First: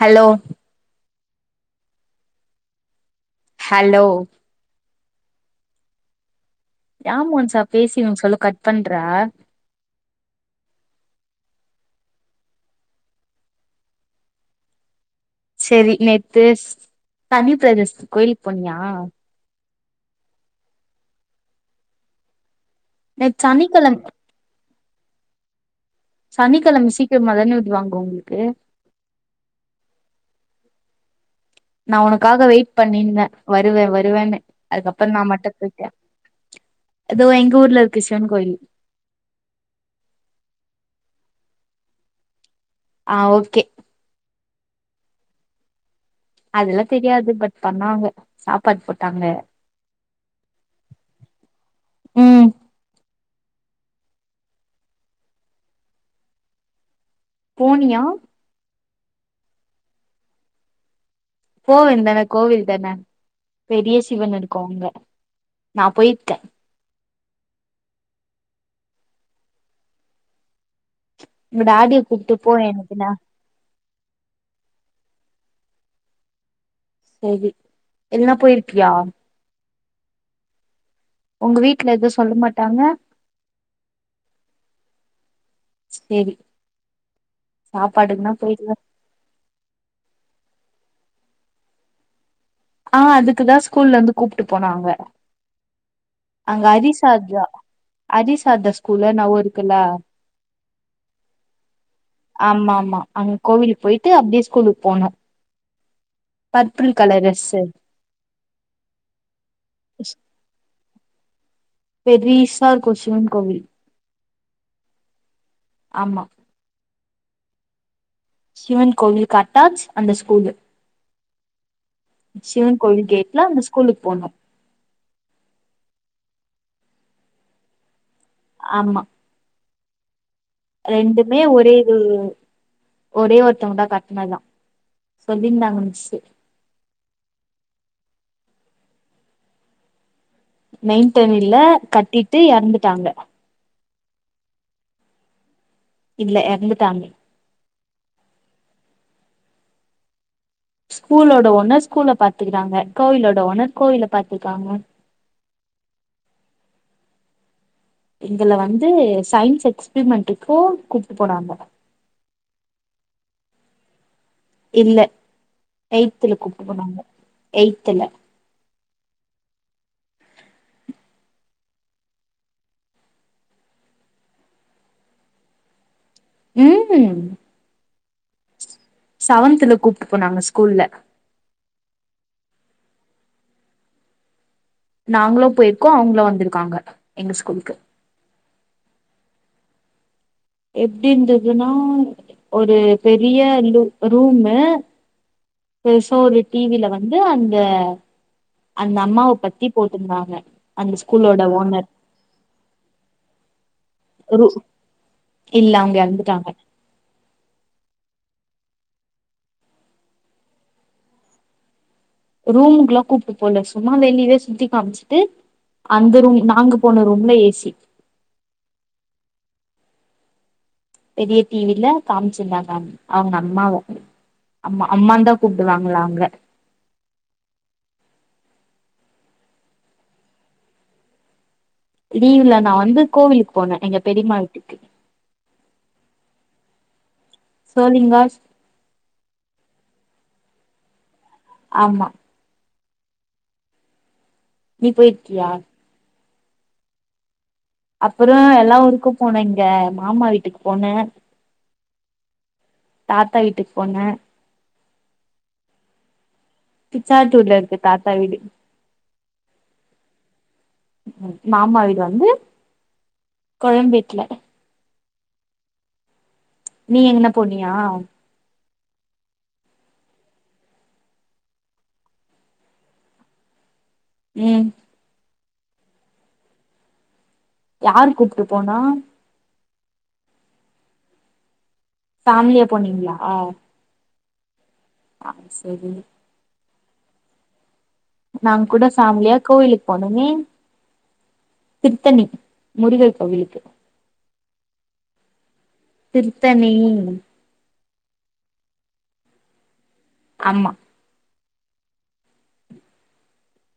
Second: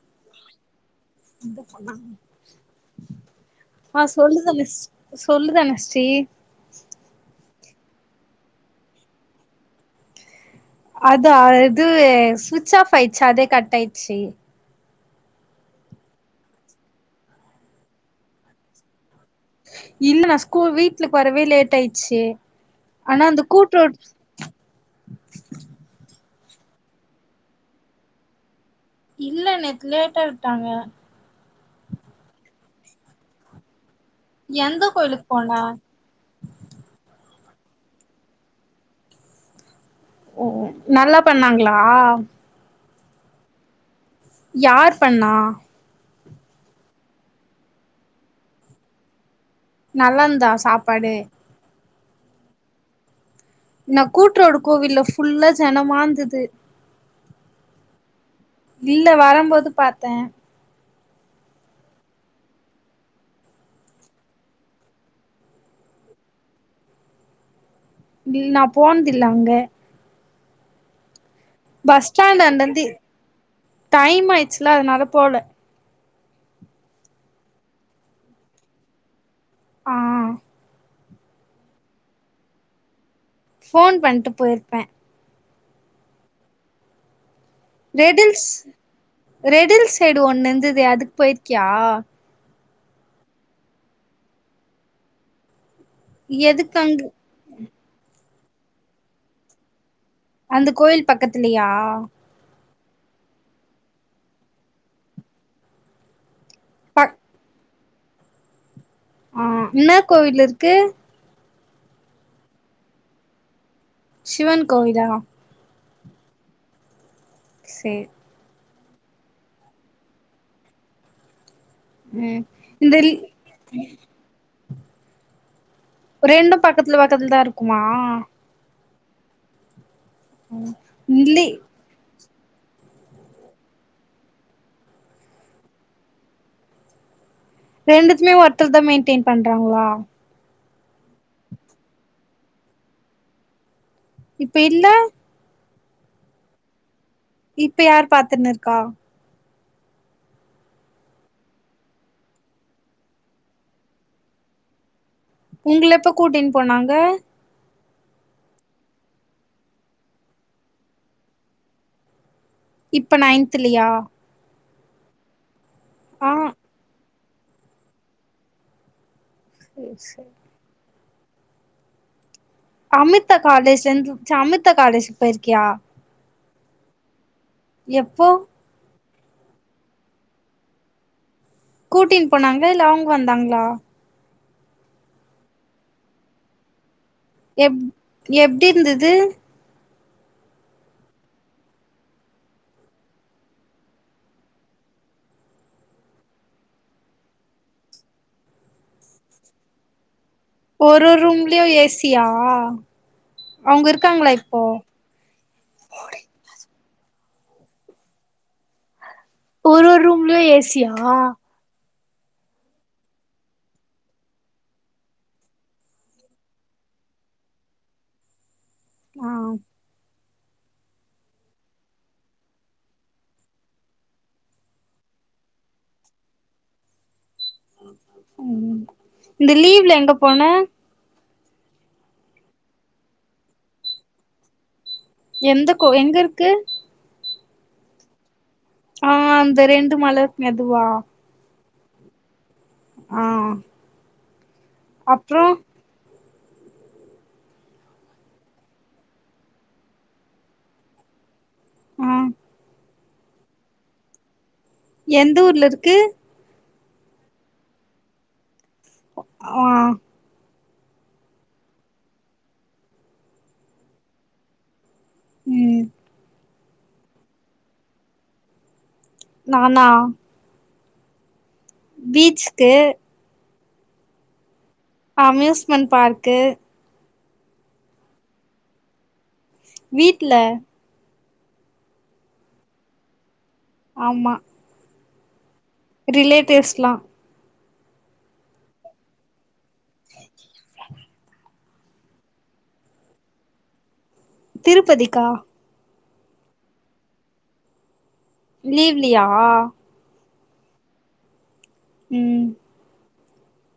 hello ஆ hello சொல்லுத தனு சொல்லு தனஸ்ரீ ஏன் மோனிசா பேசின் இருக்க சொல்ல கட் பண்றா அதா இது சுவிட் ஆஃப் ஆயிச்சு அதே கட் ஆய்ச்சு செரி நேத்து சனி பிரதேச கோயிலுக்கு போனியா இல்ல நா ஸ்கூல் வீட்ல வரவே லேட் ஆயிச்சு ஆனா நேத்து அந்த கூட்டற சனிக்கெழம சனிக்கிழம சீக்கிரமா தானே விடு வாங்க உங்களுக்கு இல்ல நேத்து லேட்டா விட்டாங்க நா உனக்காக வெயிட் பண்ணியிருந்தே வருவ வருவன்னு எந்த அதுக்கப்பறம் நா கோயிலுக்கு போன மட்டும் போய்ட்டே இதோ எங்க ஊருல இருக்கு சிவன் கோயில் ஓ ஓ நல்லா பண்ணாங்களா ஆ ஓகே யார் பண்ணா அதெல்லா தெரியாது பட் பண்ணாங்க சாப்பாடு போட்டாங்க நல்லா இருந்து தா சாப்பாடு உம் நா கூட்ரோடு கோவில்ல ஃபுல்லா ஜனமாந்தது போனியா இல்ல வரம்போது பாத்த போ வேன் தான கோவில் தான பெரிய சிவன் இருக்கு அங்க நா போயிருக்க இல் நா போன்தில்ல அங்க உங்க டாடிய பஸ் கூப்ட்டு ஸ்டாண்ட் போ அந்தந்தி எனக்கு நா டைம் ஆய்ச்சுல அதனால போல சேரி இல்லனா போய்ருப்பியா ஆ உங்க வீட்ல எது சொல்ல மாட்டாங்க போன் பண்ணிட்டு போய்ருப்ப சேரி சாப்பாடுக்குனா ரெடில்ஸ் போயிட்டு ரெடில் சைடு ஒன்னு இருந்தது அதுக்கு போயிருக்கியா ஆ அதுக்குதா ஸ்கூல்ல இருந்து கூப்டு போனாங்க அங்க அரிசாதா அரிசாத ஸ்கூல்ல நா ஒருக்கல்லா அந்த கோயில் பக்கத்துலையா ஆம்மாம்‌மா அங்க கோவிலுக்கு போயிட்டு அப்டியே ஸ்கூலுக்கு போனோ பர்பிள் ப கலரு ரெஸ்சி ஆ என்ன கோவில் இருக்கு பெரிசா இருக்கு சிவன் கோவில் சிவன் கோவிலா ஆமா சே சிவன் கோவில் கட்டாஜ் அந்த ஸ்கூலு ம் சிவன் இந்த கோவில் கேட்ல அந்த ஸ்கூலுக்கு போனோ ரெண்டு பக்கத்ல பக்கத்ல தா இருக்குமா ஆம்மா ரெண்டுமே இல்லி ஒரே இவ் ஒரே ஒருத்தவங்க தா கட்னதா சொல்லியிருந்தாங்க மிஸ்சி ரெண்டுத்துமே ஒருத்தர் தா மெயின்டென் பண்றாங்ளா மெய்டென் இல்ல கட்டிட்டு எறந்துட்டாங்க இப்ப இல்ல இதுல எறந்துட்டாங்க இப்ப யாரு பாத்துன்னு இருக்கா ஸ்கூலோட ஓனர் ஸ்கூல பாத்துக்கிறாங்க கோவிலோட ஓனர் கோவில பாத்துக்காங்க உங்ள எப்ப கூட்டின் போனாங்க எங்கள வந்து சயின்ஸ் எக்ஸ்பிரிமெண்ட்டுக்கோ கூப்ட்டு போனாங்க இப்ப நைன்த்லியா இல்ல ஆ எயித்துல கூப்ட்டு போனாங்க எயித்துல ஓ ச அமிதா காலேஜிலந்து அமிர்தா காலேஜ் போயிற்க்கியா ம் எப்போ செவன்துல கூப்ட்டு போனாங்க ஸ்கூல்ல கூட்டின்னு போனாங்க இல்ல அவங்க வந்தாங்களா நாங்களு போயிருக்கோ அவங்களு வந்துருக்காங்க எப் எப்டி இருந்துது எப்டிந்துதுன்னா ஒரு பெரிய லு ரூம்மு பெர்சா ஒரு டீவில வந்து அந்த அந்த அம்மாவ பத்தி போட்ருந்தாங்க ஒரு ஒரு ரூம்லயு ஏ சி யா அவுங்க இருப் ஒரு இல்ல அவுங்க எறந்துட்டாங்க ஒரு ஒரு ரூம்லயு ஏ சி யா ரூமுக்குல்லா கூப்ட்டு போல சும்மா வெளியவே சுத்தி காமிச்ட்டு அந்த ரூம் நாங்க போன ரூம்ல ஏ சி ஆ பெரிய டீவில காம்ச்சிருந்தாங்க அவுங்க அம்மாவ அம்மா அம்மான்தா கூப்டுவாங்ளா அவுங்ல ம் ம் இந்த லீவ்ல எங்க போன லீவ்ல நா வந்து கோவிலுக்கு போனே எங்க பெரிம்மா வீட்டுக்கு எந்த கோய் எங்கருக்கு சோழிங்காஸ் ஆ அந்த ரெண்டு மல இருக்குமே அதுவா ஆமா ஆ நீ அப்றோ பொய்ருக்யா அப்பதா எல்லா ஊருக்கு போனேங்க மாமா வீட்டுக்கு போனே ஆ தாத்தா வீட்டுக்போனே எந்த ஊர்ல இருக்கு பிச்சாட்டூர்ல இருக்கு தாத்தா வீடு ஆ ம் மாமா வீடு வந்து கோயம்பேட்ல ம் நீ எங்னா போனியா நானா பீச்க்கு ம் அம்யூஸ்மெண்ட் பார்க்கு யார் கூப்ட்டு போனா வீட்ல ஃபேம்லியா போனீங்ளா ஆமா அது சேரி ரிலேட்டிவ்ஸ்லா நாங் கூட ஃபேம்லியா கோயிலுக்கு போனமே திர்த்தணி முருகர் கோவிலுக்கு திருப்பதிக்கா திர்தணி லீவ்லியா ஆமா ம்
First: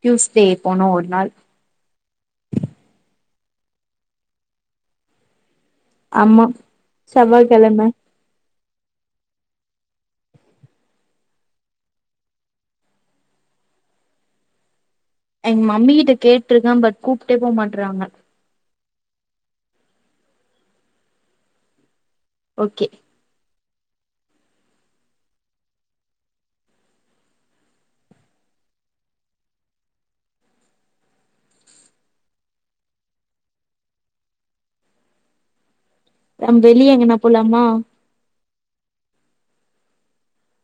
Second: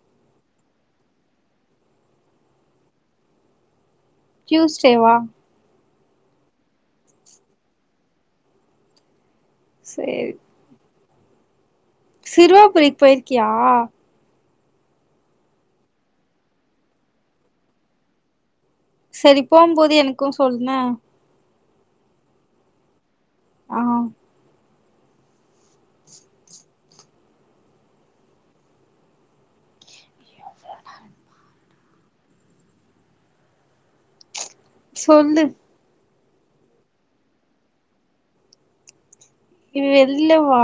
டியூஸ்டே போனோ ஒர் நாள் டியூஸ்டேவா ஆம்மா செவ்வாய்க்கிழம சேரி சிறுவாபுரிக் போயிருக்கியா எங்க மம்மி கிட்ட கேட்டிருக்கே பட் கூப்ட்டே போமாட்றாங்க சேரி போம் போது எனக்கூ சொல் ன்னா ஓ கே அ சொல்லு நம் வெளியே எங்கன்னா போலாமா வெள்லேவா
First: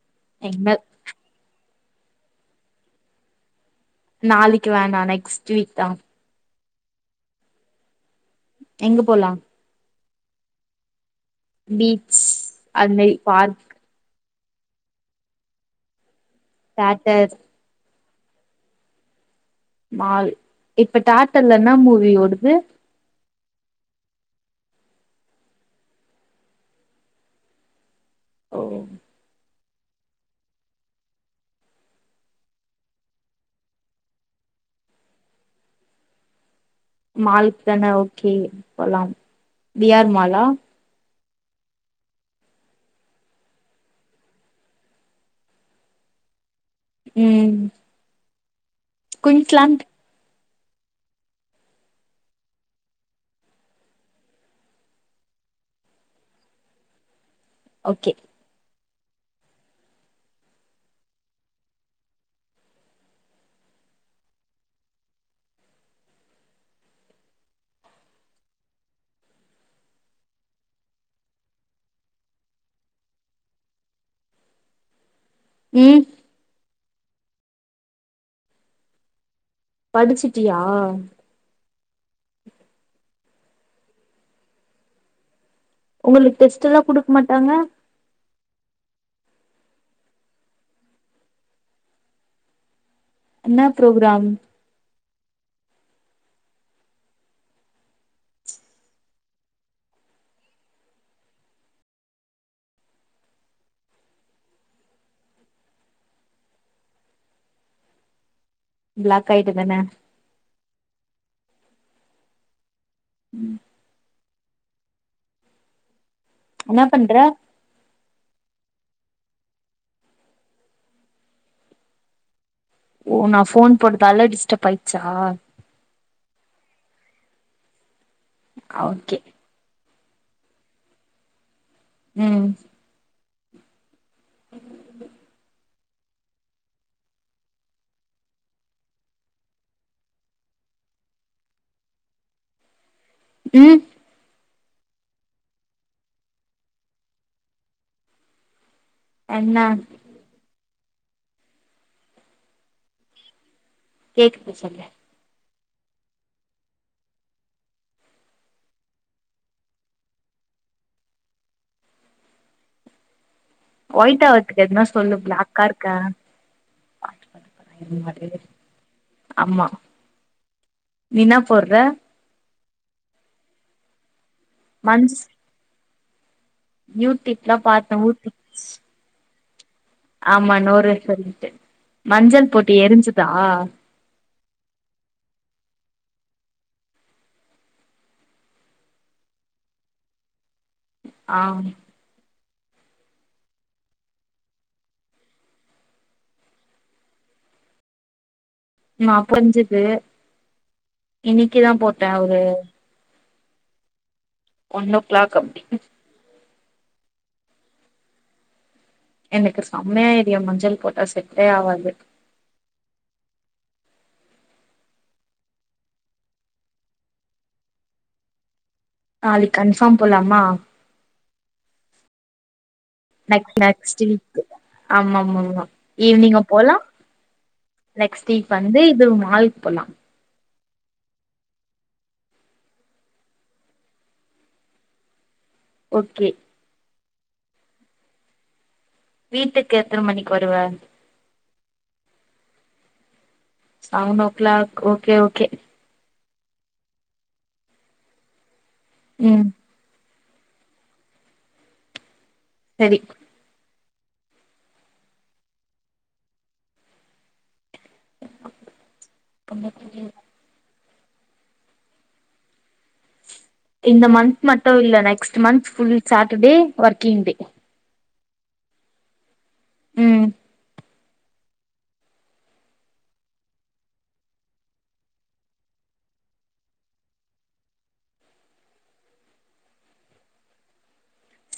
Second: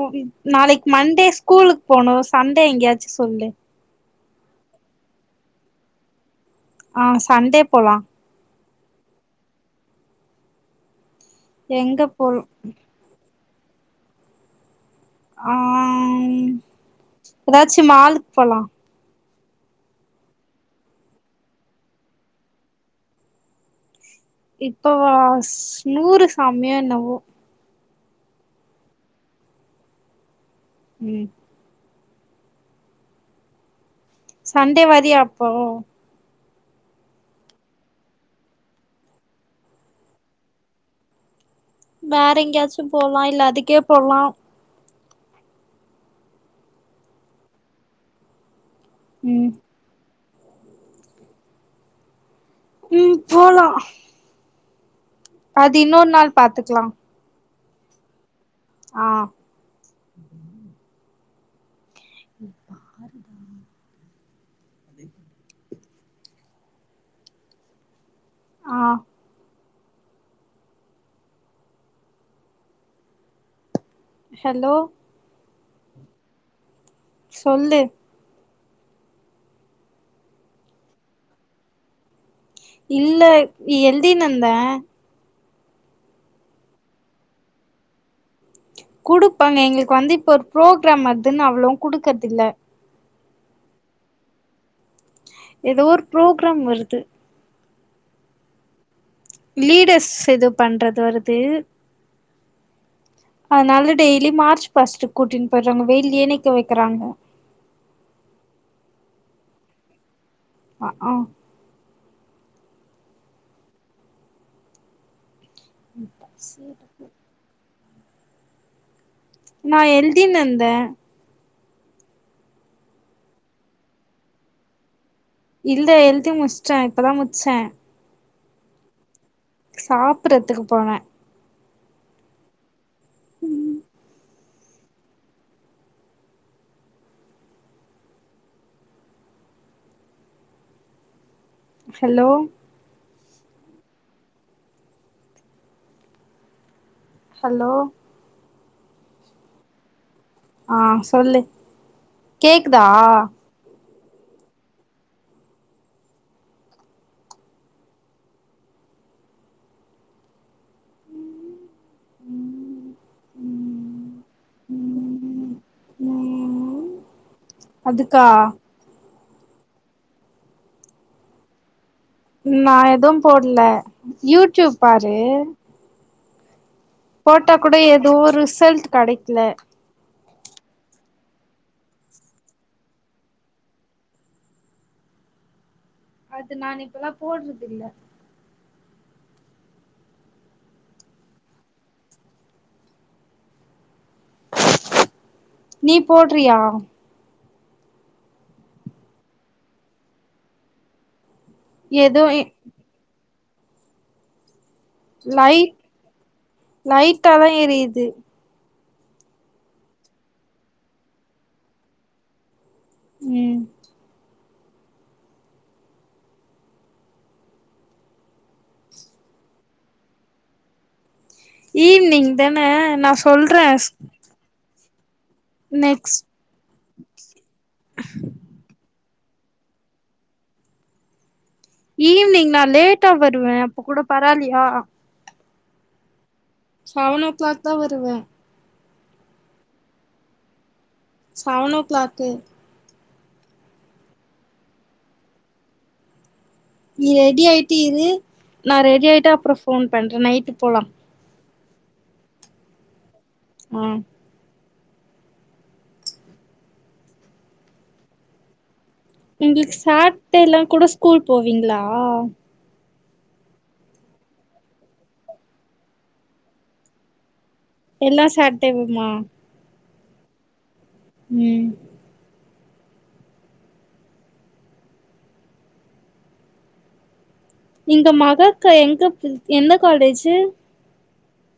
ஓ வித் எங்க நாளைக்கு மண்டே ஸ் கூலுக் போனோ சண்டே எங்கேயாச்சு சொல்லு நாளக்கி வேணா நெக்ஸ்ட் வீக் தா அ சன்டே போலா எங்க போலா எங்க பீச் போல் அது மேரி பார்க் ஆம் த்யேட்டர்ஸ் ஏதாச்சு மாலுக் போலா மால் இப்ப டாடர்ல இன்னா மூவி ஓடுது இப்பவாஸ் நூறு சாமியோ என்னவோ ஓஹோ ம் சன்டே வரிய்யா அப்போ மாலுக் தானே ஓ கே போலாம் பி ஆர் மாலா வேற எங்கேயாச்சூ போலா இல்ல அதுக்கே போலா ம் ம் குயின்ஸ்லான்ட் ம் போலா அது இன்னொர் நாள் பாத்துக்கலா ஓ கே ஆ ம் ஆம் ஆறு தா [inaudible] இது ஆ ஷல்லோ ம் சொல்லு படிச்சிட்டியா இல்ல எல்தி ர்ந்தே உங்களுக்கு டெஸ்ட்ல்லா குடுக்க மாட்டாங்க குடுப்பாங்க எங்களுக்கு வந்து இப்ப ஒரு புரோ க்ராம் மார்த்தான அவ்ளோ குடுக்கறத்த இல்ல என்னா புரோகிராம் எதோ ஒரு புரோக்ராம் வருது லீடர்ஸ் இது பண்றது வருது அதனால டெய்லி மார்ச் ஃபஸ்ட்டு கூட்டின் போயறங்க வெயில்ல நிக்க வக்கிறாங்க பிளாக் ஆயிட்ட தன அ ஆ ம் ம் சு என்ன பண்ற நா எல்தி னந்த ஓ நா போன் போட்டதால்லா டிஸ்டர்ப் ஆயிச்சா இல்ல எழுதி முச்ட்டே இப்பதா முச்சே அ ஓகே சாப்பறதுக்கு போனே ம் [inaudible] ஹலோ ம் ஹலோ என்ன ஆ சொல்லு கேக்குதா கேக்குது சொல்லு ஒயிட்டா ஆவுரதுக்கு எதுனா சொல்லு பிளாக்கா இருக்க ம் அதுக்கா அம்மா நீ என்னா போடுற நா எதும் போட்ல யூடியூப் மஞ்ச பாரு போட்டா யூடியூப்ல கூட பாத்தே எது ஊத்திச்சு ரிசல்ட் கெடைக்கல ஆமா நூறு சொல்ட்டு மஞ்சள் போட்டு எரிஞ்சுதா அது நான் இப்பல்லா போடுறதுல்ல ஆ நீ போடுறியா நா புரிஞ்சுது இன்னிக்குதா போட்டே ஏதோ அவுரு ஒன் ஓ க்ளாக் அப்டி லைட் லைட்டாதா எரியுது எனக்கு செம்மயா எரியு மஞ்சள் போட்டா செட்டே ஆவாது ம் நாளைக்கு கன்ஃபார்ம் போலாமா ஈவ்னிங் தானே நா நக் சொல்றே நக்ஸ்ட்டு வீக் ஆமா ஆமாம்மா நெக்ஸ்ட் ஈவினிங் போலா நெக்ஸ்ட் வீக் வந்து இது மாலுக்கு போலா ஈவினிங் நா லேட்டா வருவே அப்ப கூட பரவாலியா ஓகே செவன் ஓ க்ளாக் தா வருவே வீட்டுக்கு எத்தன மணிக்கு வருவ செவனோ o'clock seven o' o'clock okay okay ready ஆயிட்டு இரு நா ரெடி ஆயிட்டு ம் அப்றோ போன் பண்றே நைட்டு போலா செரி ம் உங்களுக்கு சாட்டேலா கூட ஸ்கூலுக்கு போவீங்களா இந்த மந்த் மட்டோ இல்ல next month full Saturday working day எல்லா சாட்டடேவுமா உம் உம் இங்க மகாக்கா எங்க எந்த காலேஜு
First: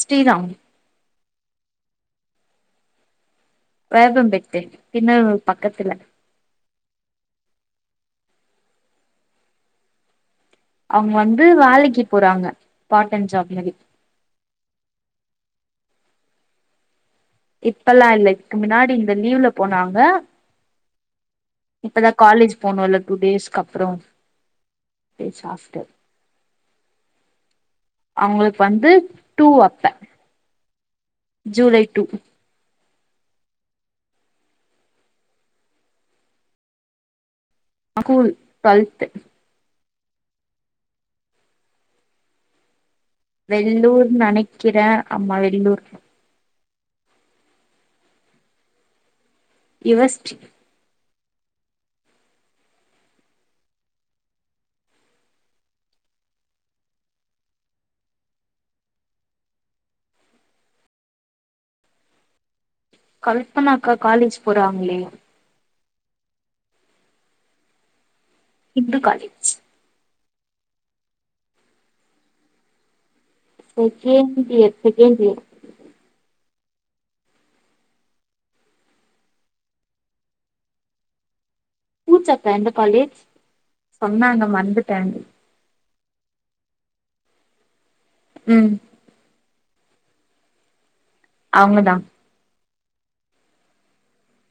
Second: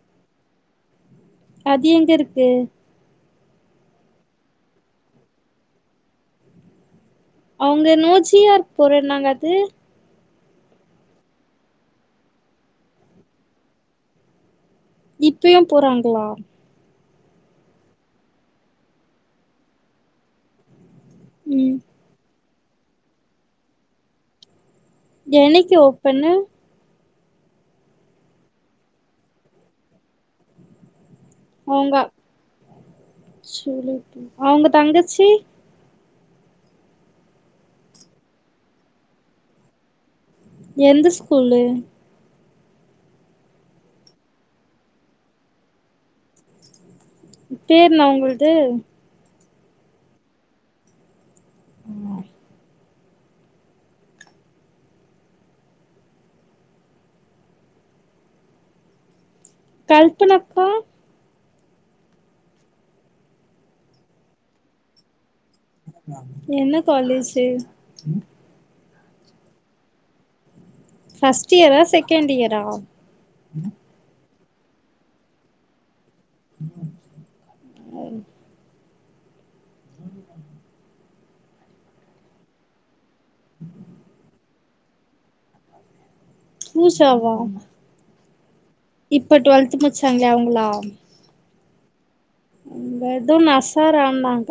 ஶ்ரீ ராம் அது எங்க இருக்கு வேப்பப்பட்டே பின்னவூர் பக்கத்துல்ல அவங்க நோஜியார்க்கு போறன்னாங்க அது அவுங்க வந்து வேலைக்கு போறாங்க பார்ட்டன் ஜாப் மாரி இப்பையு போறாங்களா இப்பல்லா இல்ல இதுக்கு முன்னாடி இந்த லீவ்ல போனாங்க உம் இப்பதா காலேஜ் போனோம்ல டூ டேஸ்க்கு அப்பறோ என்னைக்கு ஓப்பன்னு அவங்களுக்கு வந்து டூ அப்ப ஜூலை அவங்க டூ செரி அவங்க தங்கச்சி கூல் டுவெல்த்து எந்த ஸ்கூல்லு வெள்ளூர் நெனைக்கிறே ஆமா வெள்ளூர் பேருன அவுங்கள்து யூவஷ் உம் கல்பனாக்கா கல்பனாக்கா காலேஜ் போறாங்களே என்ன காலேஜு ஹிந்து காலேஜ் ஃபர்ஸ்ட் இயரா செகண்ட் இயரா செகண்ட் இயர் செகண்ட் இயர் [inaudible] பூஜாக்கா எந்த காலேஜ் சொன்னாங்க மறந்துட்ட புசாவா உம் இப்ப டுவெல்த் முச்சாங்களே அவங்களா அவங்கதா அவங்க ஏதோ நசரான்னாங்க